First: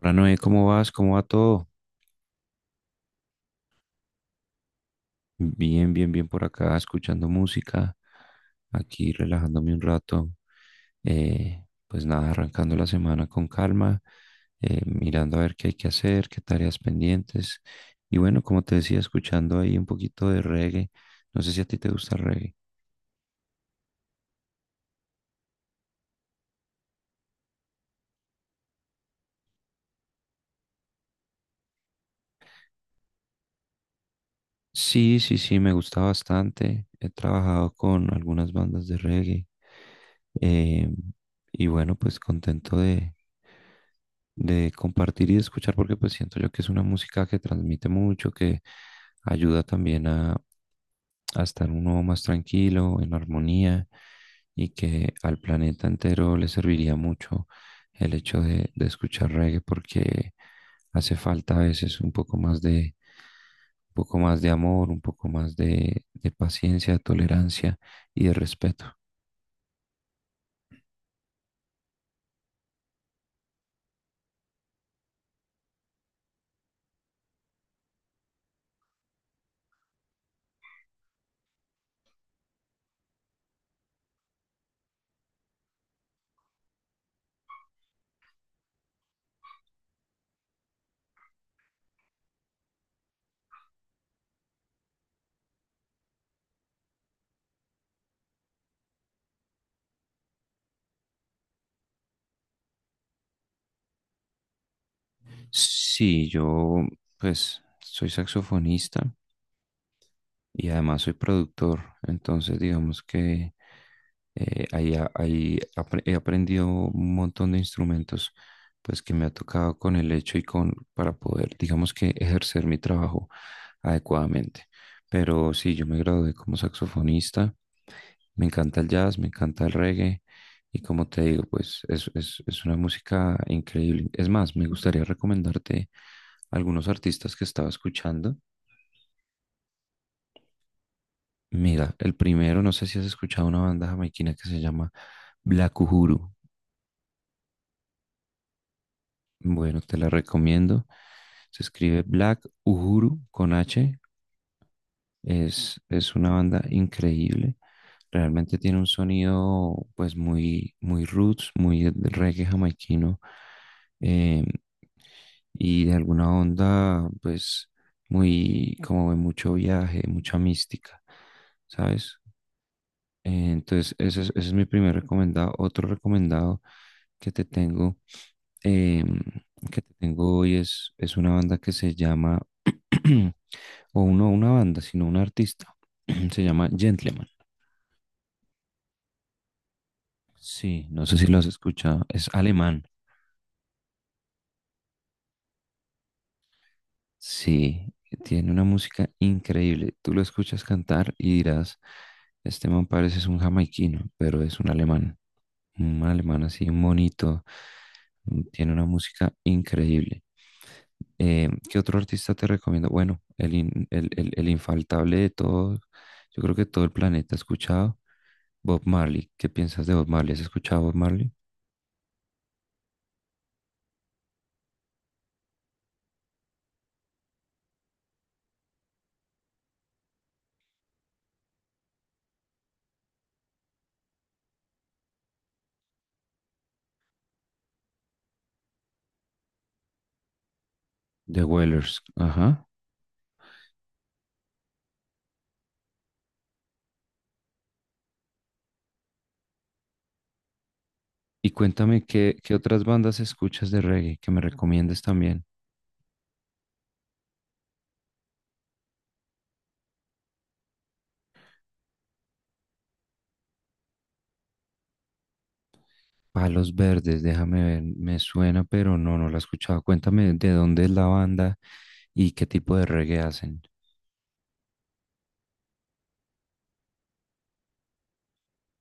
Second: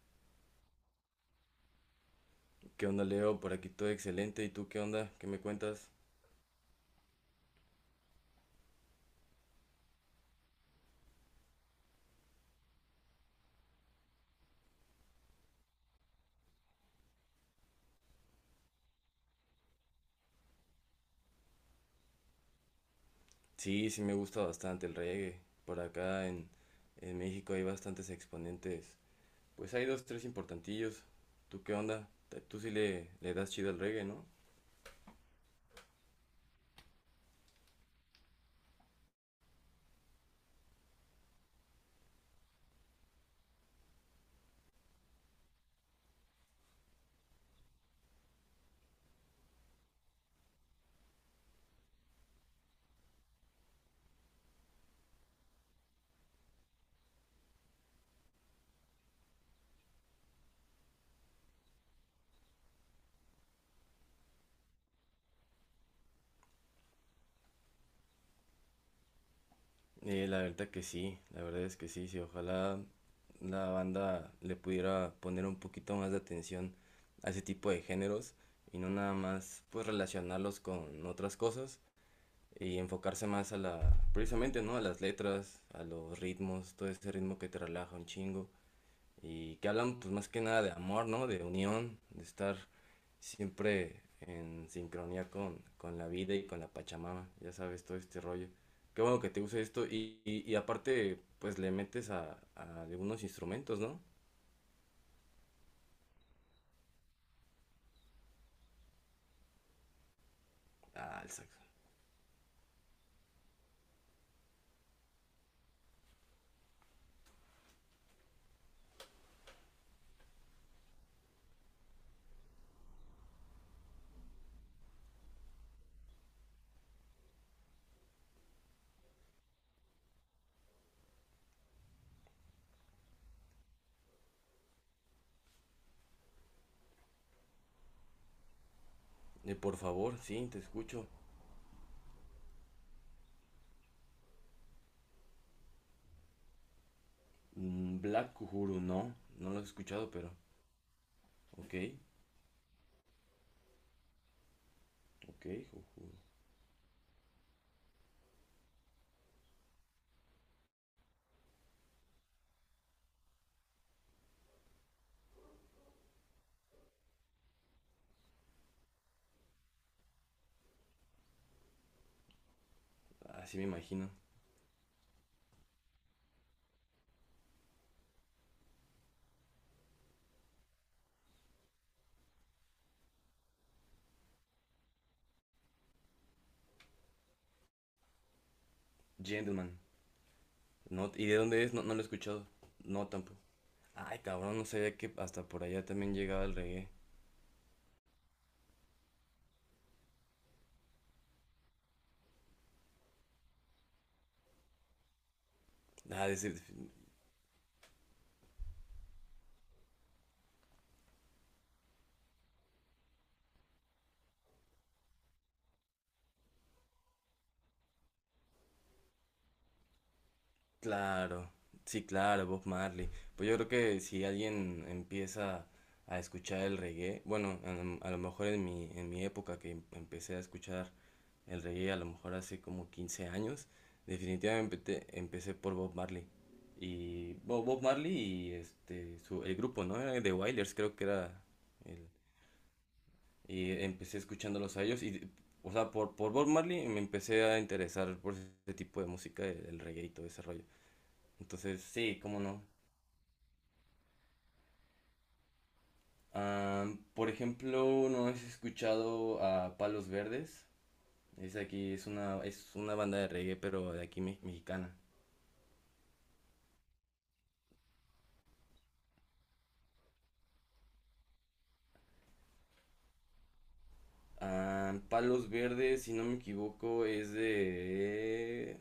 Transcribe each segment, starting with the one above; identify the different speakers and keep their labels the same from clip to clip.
Speaker 1: Hola Noé, ¿cómo vas? ¿Cómo va todo?
Speaker 2: ¿Qué onda, Leo? Por aquí todo excelente. ¿Y tú qué onda? ¿Qué me cuentas?
Speaker 1: Bien, bien, bien por acá, escuchando música, aquí relajándome un rato. Pues nada, arrancando la semana con calma, mirando a ver qué hay que hacer, qué tareas pendientes. Y bueno, como te decía, escuchando ahí un poquito de reggae. No sé si a ti te gusta el reggae.
Speaker 2: Sí, sí me gusta bastante el reggae. Por acá en México hay bastantes exponentes. Pues hay dos, tres importantillos. ¿Tú qué onda? Tú sí le das chido al reggae, ¿no?
Speaker 1: Sí, sí, sí, me gusta bastante. He trabajado con algunas bandas de reggae. eh, y bueno, pues contento de compartir y de escuchar, porque pues siento yo que es una música que transmite mucho, que ayuda también a estar uno más tranquilo, en armonía, y que al planeta entero le serviría mucho el hecho de escuchar reggae, porque hace falta a veces un poco más de, un poco más de amor, un poco más de paciencia, de tolerancia y de respeto.
Speaker 2: La verdad que sí, la verdad es que sí, sí. Ojalá la banda le pudiera poner un poquito más de atención a ese tipo de géneros y no nada más pues relacionarlos con otras cosas y enfocarse más a la, precisamente, ¿no? A las letras, a los ritmos, todo ese ritmo que te relaja un chingo y que hablan pues más que nada de amor, ¿no? De unión, de estar siempre en sincronía con la vida y con la Pachamama, ya sabes, todo este rollo. Qué bueno que te guste esto y aparte pues le metes a algunos instrumentos, ¿no?
Speaker 1: Sí, yo pues soy saxofonista y además soy
Speaker 2: Al sax.
Speaker 1: productor, entonces digamos que ahí, a- ahí apre- he aprendido un montón de instrumentos pues que me ha tocado con el hecho y con para poder digamos que ejercer mi trabajo adecuadamente. Pero sí, yo me gradué como saxofonista, me encanta el jazz, me encanta el reggae y como te digo, pues es una música increíble. Es más, me gustaría recomendarte algunos artistas que estaba escuchando.
Speaker 2: Por favor, sí, te escucho.
Speaker 1: Mira, el primero, no sé si has escuchado una banda jamaiquina que se llama Black Uhuru.
Speaker 2: Mm, Black Uhuru, no, no lo he
Speaker 1: Bueno, te la
Speaker 2: escuchado, pero
Speaker 1: recomiendo. Se
Speaker 2: ok,
Speaker 1: escribe Black Uhuru con H.
Speaker 2: ok, Uhuru.
Speaker 1: Es una banda increíble. Realmente tiene un sonido pues muy, muy roots, muy de reggae jamaiquino. eh, y de alguna onda pues muy como de mucho viaje, mucha mística, ¿sabes?
Speaker 2: Así me
Speaker 1: Entonces,
Speaker 2: imagino.
Speaker 1: ese es mi primer recomendado. Otro recomendado que te tengo, em, hoy es una banda que se llama, o no una banda, sino un artista. Se llama Gentleman.
Speaker 2: Gentleman.
Speaker 1: Sí, no
Speaker 2: No,
Speaker 1: sé si
Speaker 2: ¿y de
Speaker 1: lo has
Speaker 2: dónde es? No, no lo he
Speaker 1: escuchado. Es
Speaker 2: escuchado.
Speaker 1: alemán.
Speaker 2: No, tampoco. Ay, cabrón, no sabía que hasta por allá también llegaba el reggae.
Speaker 1: Sí, tiene una música increíble. Tú lo escuchas cantar y dirás, este man parece es un jamaiquino, pero es un alemán. Un
Speaker 2: Ah, de
Speaker 1: alemán
Speaker 2: ser-
Speaker 1: así, un monito. Tiene una música increíble. ¿Qué otro artista te recomiendo? Bueno, el, in- el, el infaltable de todos, yo creo que todo el planeta ha escuchado, Bob Marley. ¿Qué piensas de Bob Marley? ¿Has escuchado Bob Marley?
Speaker 2: Claro, sí, claro, Bob Marley. Pues yo creo que si alguien empieza a escuchar el reggae, bueno, a lo mejor en en mi época que empecé a escuchar el reggae, a lo mejor hace como 15 años, definitivamente empecé por Bob Marley. Y Bob Marley y este, su, el grupo, ¿no? Era The Wailers, creo que era
Speaker 1: The Wailers,
Speaker 2: el-
Speaker 1: ajá.
Speaker 2: y empecé escuchándolos a ellos y, o sea, por Bob Marley me empecé a interesar por ese tipo de música, el reggae y todo ese rollo.
Speaker 1: Y
Speaker 2: Entonces,
Speaker 1: cuéntame,
Speaker 2: sí, cómo
Speaker 1: ¿qué
Speaker 2: no.
Speaker 1: otras bandas escuchas de reggae que me recomiendes también?
Speaker 2: Por ejemplo, ¿no has escuchado a Palos Verdes? Es aquí, es una banda de reggae, pero de aquí mexicana.
Speaker 1: Palos Verdes, déjame ver, me suena, pero no, no la he escuchado. Cuéntame de dónde es la banda y qué tipo de reggae hacen.
Speaker 2: Palos Verdes, si no me equivoco, es de...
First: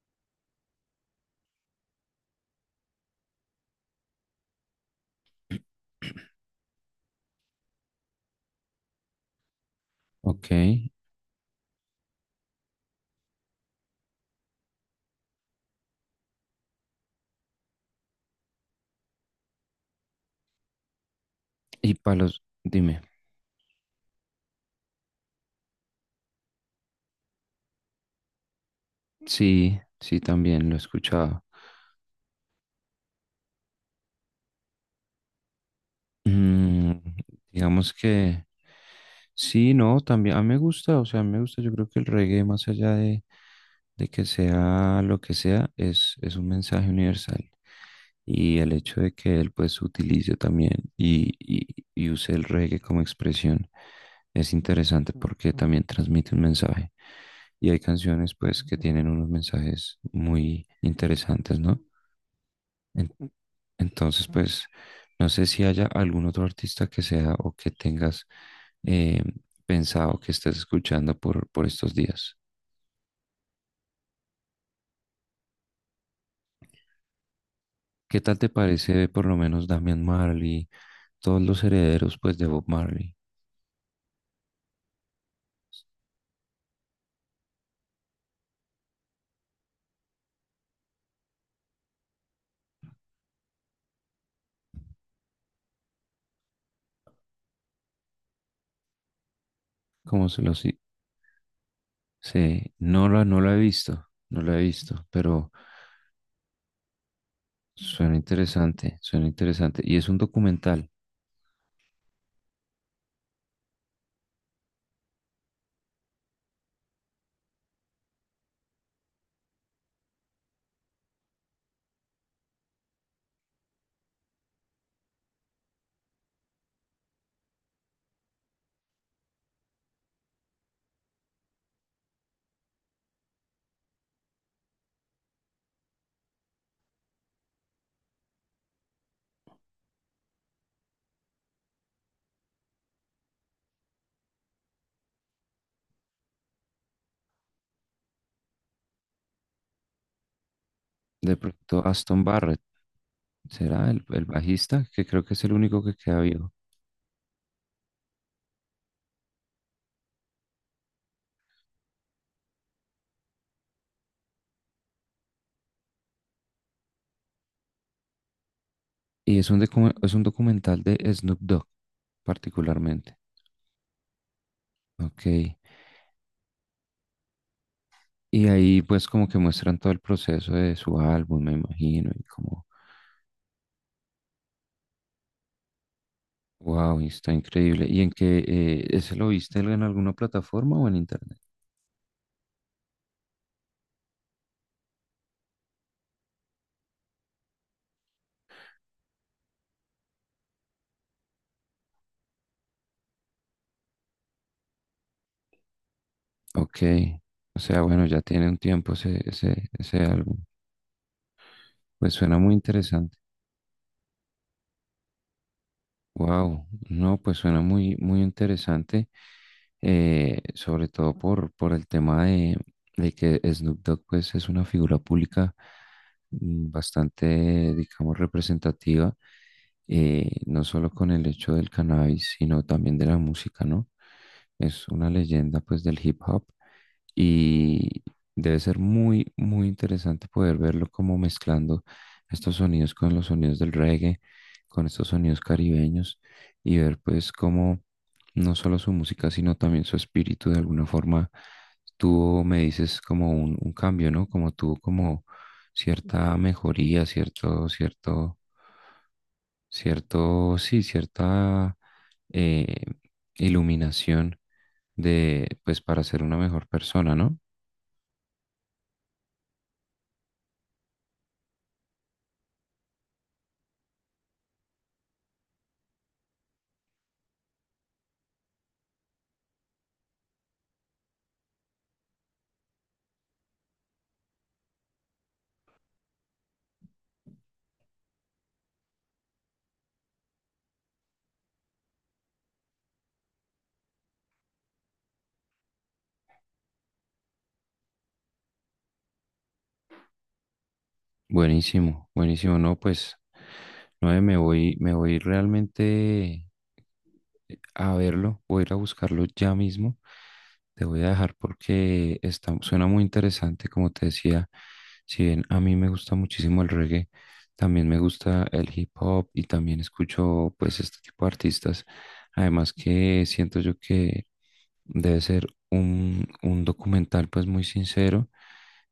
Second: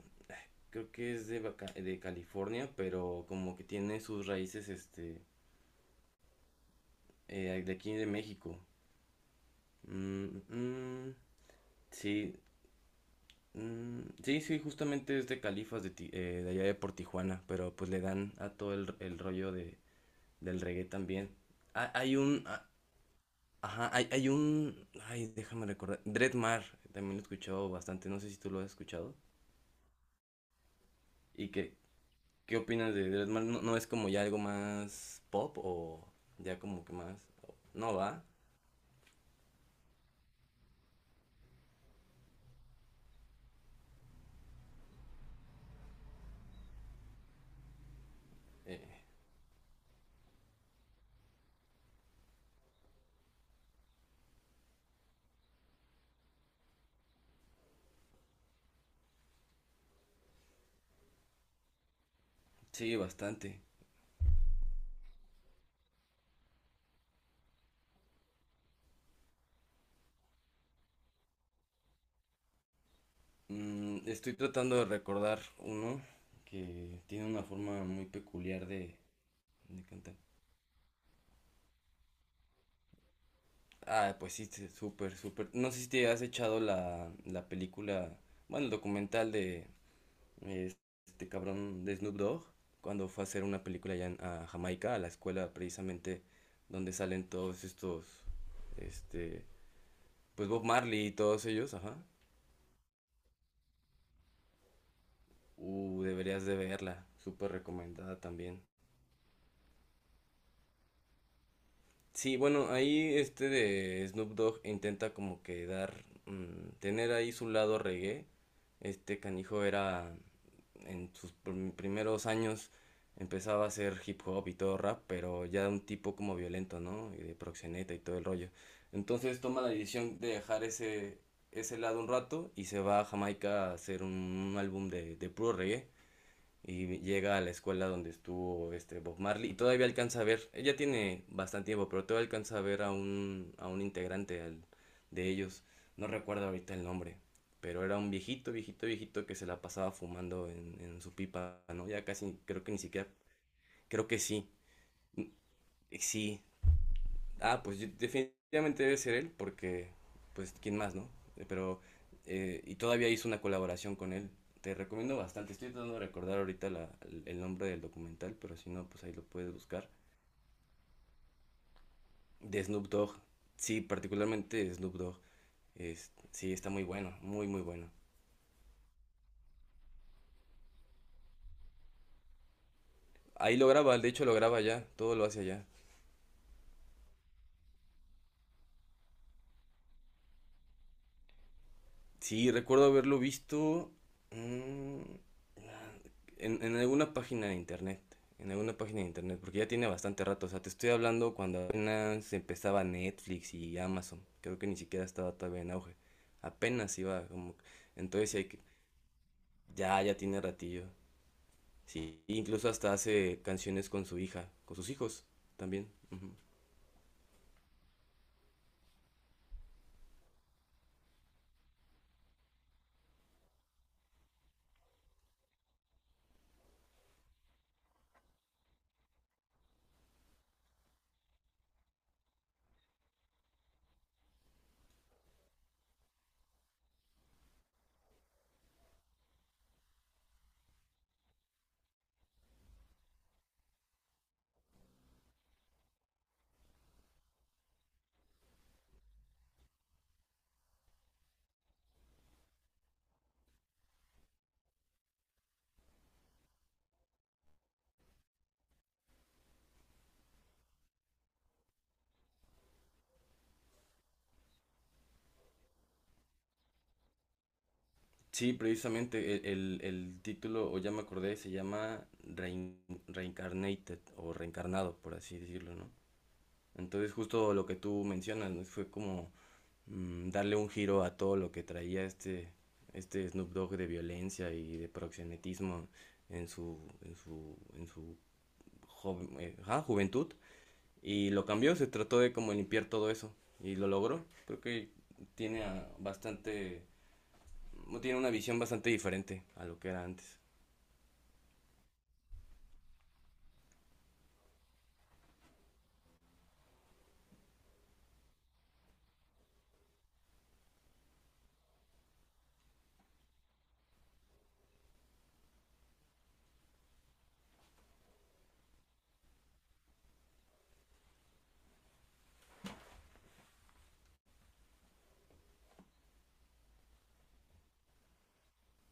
Speaker 2: Creo que es de, de California, pero como que tiene sus raíces, este, de aquí de México. Mm,
Speaker 1: Ok,
Speaker 2: mm, sí, mm, sí, sí, justamente es de Califas de, de allá de por Tijuana, pero pues le dan a todo el rollo de, del reggae también. Ah,
Speaker 1: y
Speaker 2: hay
Speaker 1: Palos,
Speaker 2: un, ah,
Speaker 1: dime.
Speaker 2: ajá, hay un, ay, déjame recordar, Dreadmar, también lo he escuchado bastante, no sé si tú lo has escuchado.
Speaker 1: Sí, sí, también lo he escuchado.
Speaker 2: ¿Y qué, qué opinas de Dreadmar? ¿No, no es como ya algo más pop o ya como
Speaker 1: Mm,
Speaker 2: que más,
Speaker 1: digamos
Speaker 2: no va?
Speaker 1: que sí, no, también a mí me gusta, o sea, a mí me gusta, yo creo que el reggae, más allá de que sea lo que sea, es un mensaje universal. Y el
Speaker 2: Eh,
Speaker 1: hecho de que él pues utilice también y, y, y use el reggae como expresión es interesante porque también transmite un mensaje. Y hay canciones pues que tienen unos mensajes muy interesantes, ¿no?
Speaker 2: sí,
Speaker 1: En-
Speaker 2: bastante.
Speaker 1: entonces pues no sé si haya algún otro artista que sea o que tengas eh, pensado que estés escuchando por estos días.
Speaker 2: Mm, estoy tratando de recordar uno que tiene una forma muy
Speaker 1: ¿Qué tal te
Speaker 2: peculiar
Speaker 1: parece por lo menos
Speaker 2: de
Speaker 1: Damian
Speaker 2: cantar.
Speaker 1: Marley, todos los herederos pues de Bob Marley?
Speaker 2: Ah, pues sí, sí, súper, súper. No sé si te has echado la película, bueno, el documental de eh, este cabrón de Snoop Dogg, cuando fue a hacer una película a Jamaica, a la escuela precisamente donde salen todos estos, este,
Speaker 1: ¿Cómo se
Speaker 2: pues Bob
Speaker 1: los... i-
Speaker 2: Marley y todos ellos, ajá.
Speaker 1: Sí. No la he visto, no la he visto, pero
Speaker 2: Deberías de verla, súper
Speaker 1: suena
Speaker 2: recomendada también.
Speaker 1: interesante, suena interesante. Y es un documental,
Speaker 2: Sí, bueno, ahí este de Snoop Dogg intenta como que dar, mm, tener ahí su lado reggae. Este canijo era en sus primeros años empezaba a hacer hip hop y todo rap, pero ya un tipo como violento, ¿no? Y de proxeneta y todo el rollo. Entonces toma la decisión de dejar ese lado un rato y se va a Jamaica a hacer un álbum de puro reggae y llega a la escuela donde estuvo este Bob Marley y todavía alcanza a ver, ella tiene bastante tiempo, pero todavía alcanza a ver a un integrante de ellos, no recuerdo ahorita el nombre, pero era un viejito, viejito, viejito que se la pasaba fumando en su
Speaker 1: de
Speaker 2: pipa,
Speaker 1: pronto
Speaker 2: ¿no? Ya
Speaker 1: Aston
Speaker 2: casi,
Speaker 1: Barrett,
Speaker 2: creo que ni siquiera,
Speaker 1: será
Speaker 2: creo que
Speaker 1: el
Speaker 2: sí,
Speaker 1: bajista, que
Speaker 2: mm,
Speaker 1: creo que es el único que queda
Speaker 2: sí,
Speaker 1: vivo.
Speaker 2: ah, definitivamente debe ser él, porque, pues, ¿quién más, no? Pero, y todavía hizo una colaboración con él. Te recomiendo bastante. Estoy tratando de recordar ahorita el nombre del documental, pero si no, pues ahí lo
Speaker 1: Y es
Speaker 2: puedes
Speaker 1: un,
Speaker 2: buscar.
Speaker 1: es un documental de Snoop Dogg,
Speaker 2: De Snoop
Speaker 1: particularmente.
Speaker 2: Dogg. Sí, particularmente Snoop Dogg.
Speaker 1: Ok.
Speaker 2: Es, sí, está muy bueno, muy, muy bueno.
Speaker 1: Y ahí pues como que muestran todo el proceso de su álbum, me imagino, y como,
Speaker 2: Ahí lo graba, de hecho lo graba allá, todo lo hace allá.
Speaker 1: wow, está increíble. ¿Y en qué, ese lo viste en alguna plataforma o en internet?
Speaker 2: Sí, recuerdo haberlo visto. Mm, en alguna página de internet, en alguna página de internet, porque ya tiene bastante rato, o sea, te estoy hablando cuando apenas empezaba Netflix y Amazon, creo que ni siquiera estaba todavía en auge,
Speaker 1: Ok,
Speaker 2: apenas iba como,
Speaker 1: o sea, bueno, ya
Speaker 2: entonces sí hay
Speaker 1: tiene un
Speaker 2: que,
Speaker 1: tiempo
Speaker 2: ya,
Speaker 1: ese
Speaker 2: ya
Speaker 1: álbum.
Speaker 2: tiene ratillo,
Speaker 1: Pues
Speaker 2: sí,
Speaker 1: suena muy
Speaker 2: incluso hasta
Speaker 1: interesante.
Speaker 2: hace canciones con su hija, con sus hijos también. Ujú.
Speaker 1: Wow, no, pues suena muy, muy interesante, sobre todo por el tema de que Snoop Dogg pues, es una figura pública mm, bastante, digamos, representativa, no solo con el hecho del cannabis, sino también de la música, ¿no? Es una leyenda pues del hip hop y debe ser muy, muy interesante poder verlo como mezclando estos sonidos con los sonidos del reggae con estos sonidos caribeños y ver pues cómo no solo su música, sino también su espíritu de alguna forma tuvo, me dices, como un cambio, ¿no? Como tuvo como cierta mejoría, cierto, cierto, cierto, sí, cierta eh, iluminación de, pues para ser una mejor persona, ¿no?
Speaker 2: Sí, precisamente el título, o ya me acordé, se llama Reincarnated o Reencarnado, por así decirlo, ¿no? Entonces justo lo que tú mencionas, ¿no? Fue como mm, darle un giro a todo lo que traía este, este Snoop Dogg de violencia y de proxenetismo en su juventud. Y lo cambió, se trató de como limpiar todo eso. Y lo logró. Creo que bastante, no tiene una visión bastante diferente a lo que era antes.
Speaker 1: Buenísimo, buenísimo, ¿no? Pues, no, me voy realmente a verlo, voy a ir a buscarlo ya mismo. Te voy a dejar porque está, suena muy interesante, como te decía, si bien a mí me gusta muchísimo el reggae, también me gusta el hip hop y también escucho pues este tipo de artistas. Además que siento yo que debe ser un documental pues muy sincero,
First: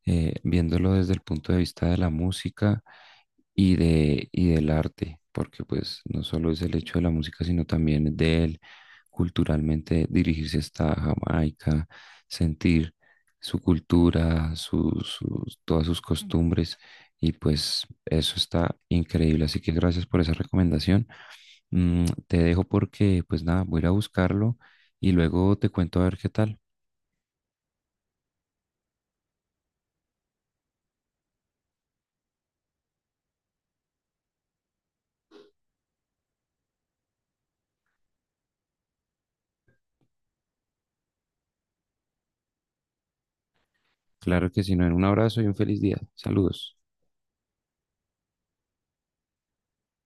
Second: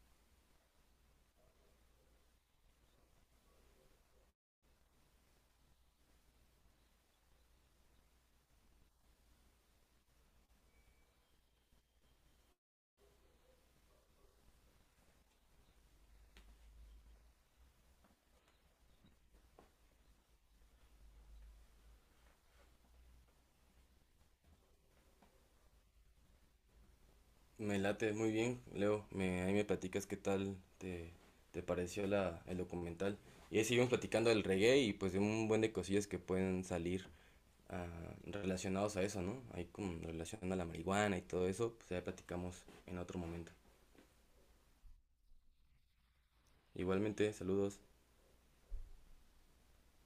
Speaker 1: viéndolo desde el punto de vista de la música y y del arte, porque pues no solo es el hecho de la música, sino también de él culturalmente dirigirse hasta Jamaica, sentir su cultura, sus, todas sus costumbres y pues eso está increíble. Así que gracias por esa recomendación. Mm, te dejo porque, pues nada, voy a ir a buscarlo y luego te cuento a ver qué tal.
Speaker 2: Me late muy bien, Leo. Ahí me platicas qué tal te pareció el documental. Y ahí seguimos platicando del reggae y pues de un buen de cosillas que pueden salir ah, relacionados a eso, ¿no? Ahí como relación a la marihuana y todo eso, pues ya platicamos en otro momento.
Speaker 1: Claro que si no, un abrazo y un feliz día. Saludos.
Speaker 2: Igualmente, saludos.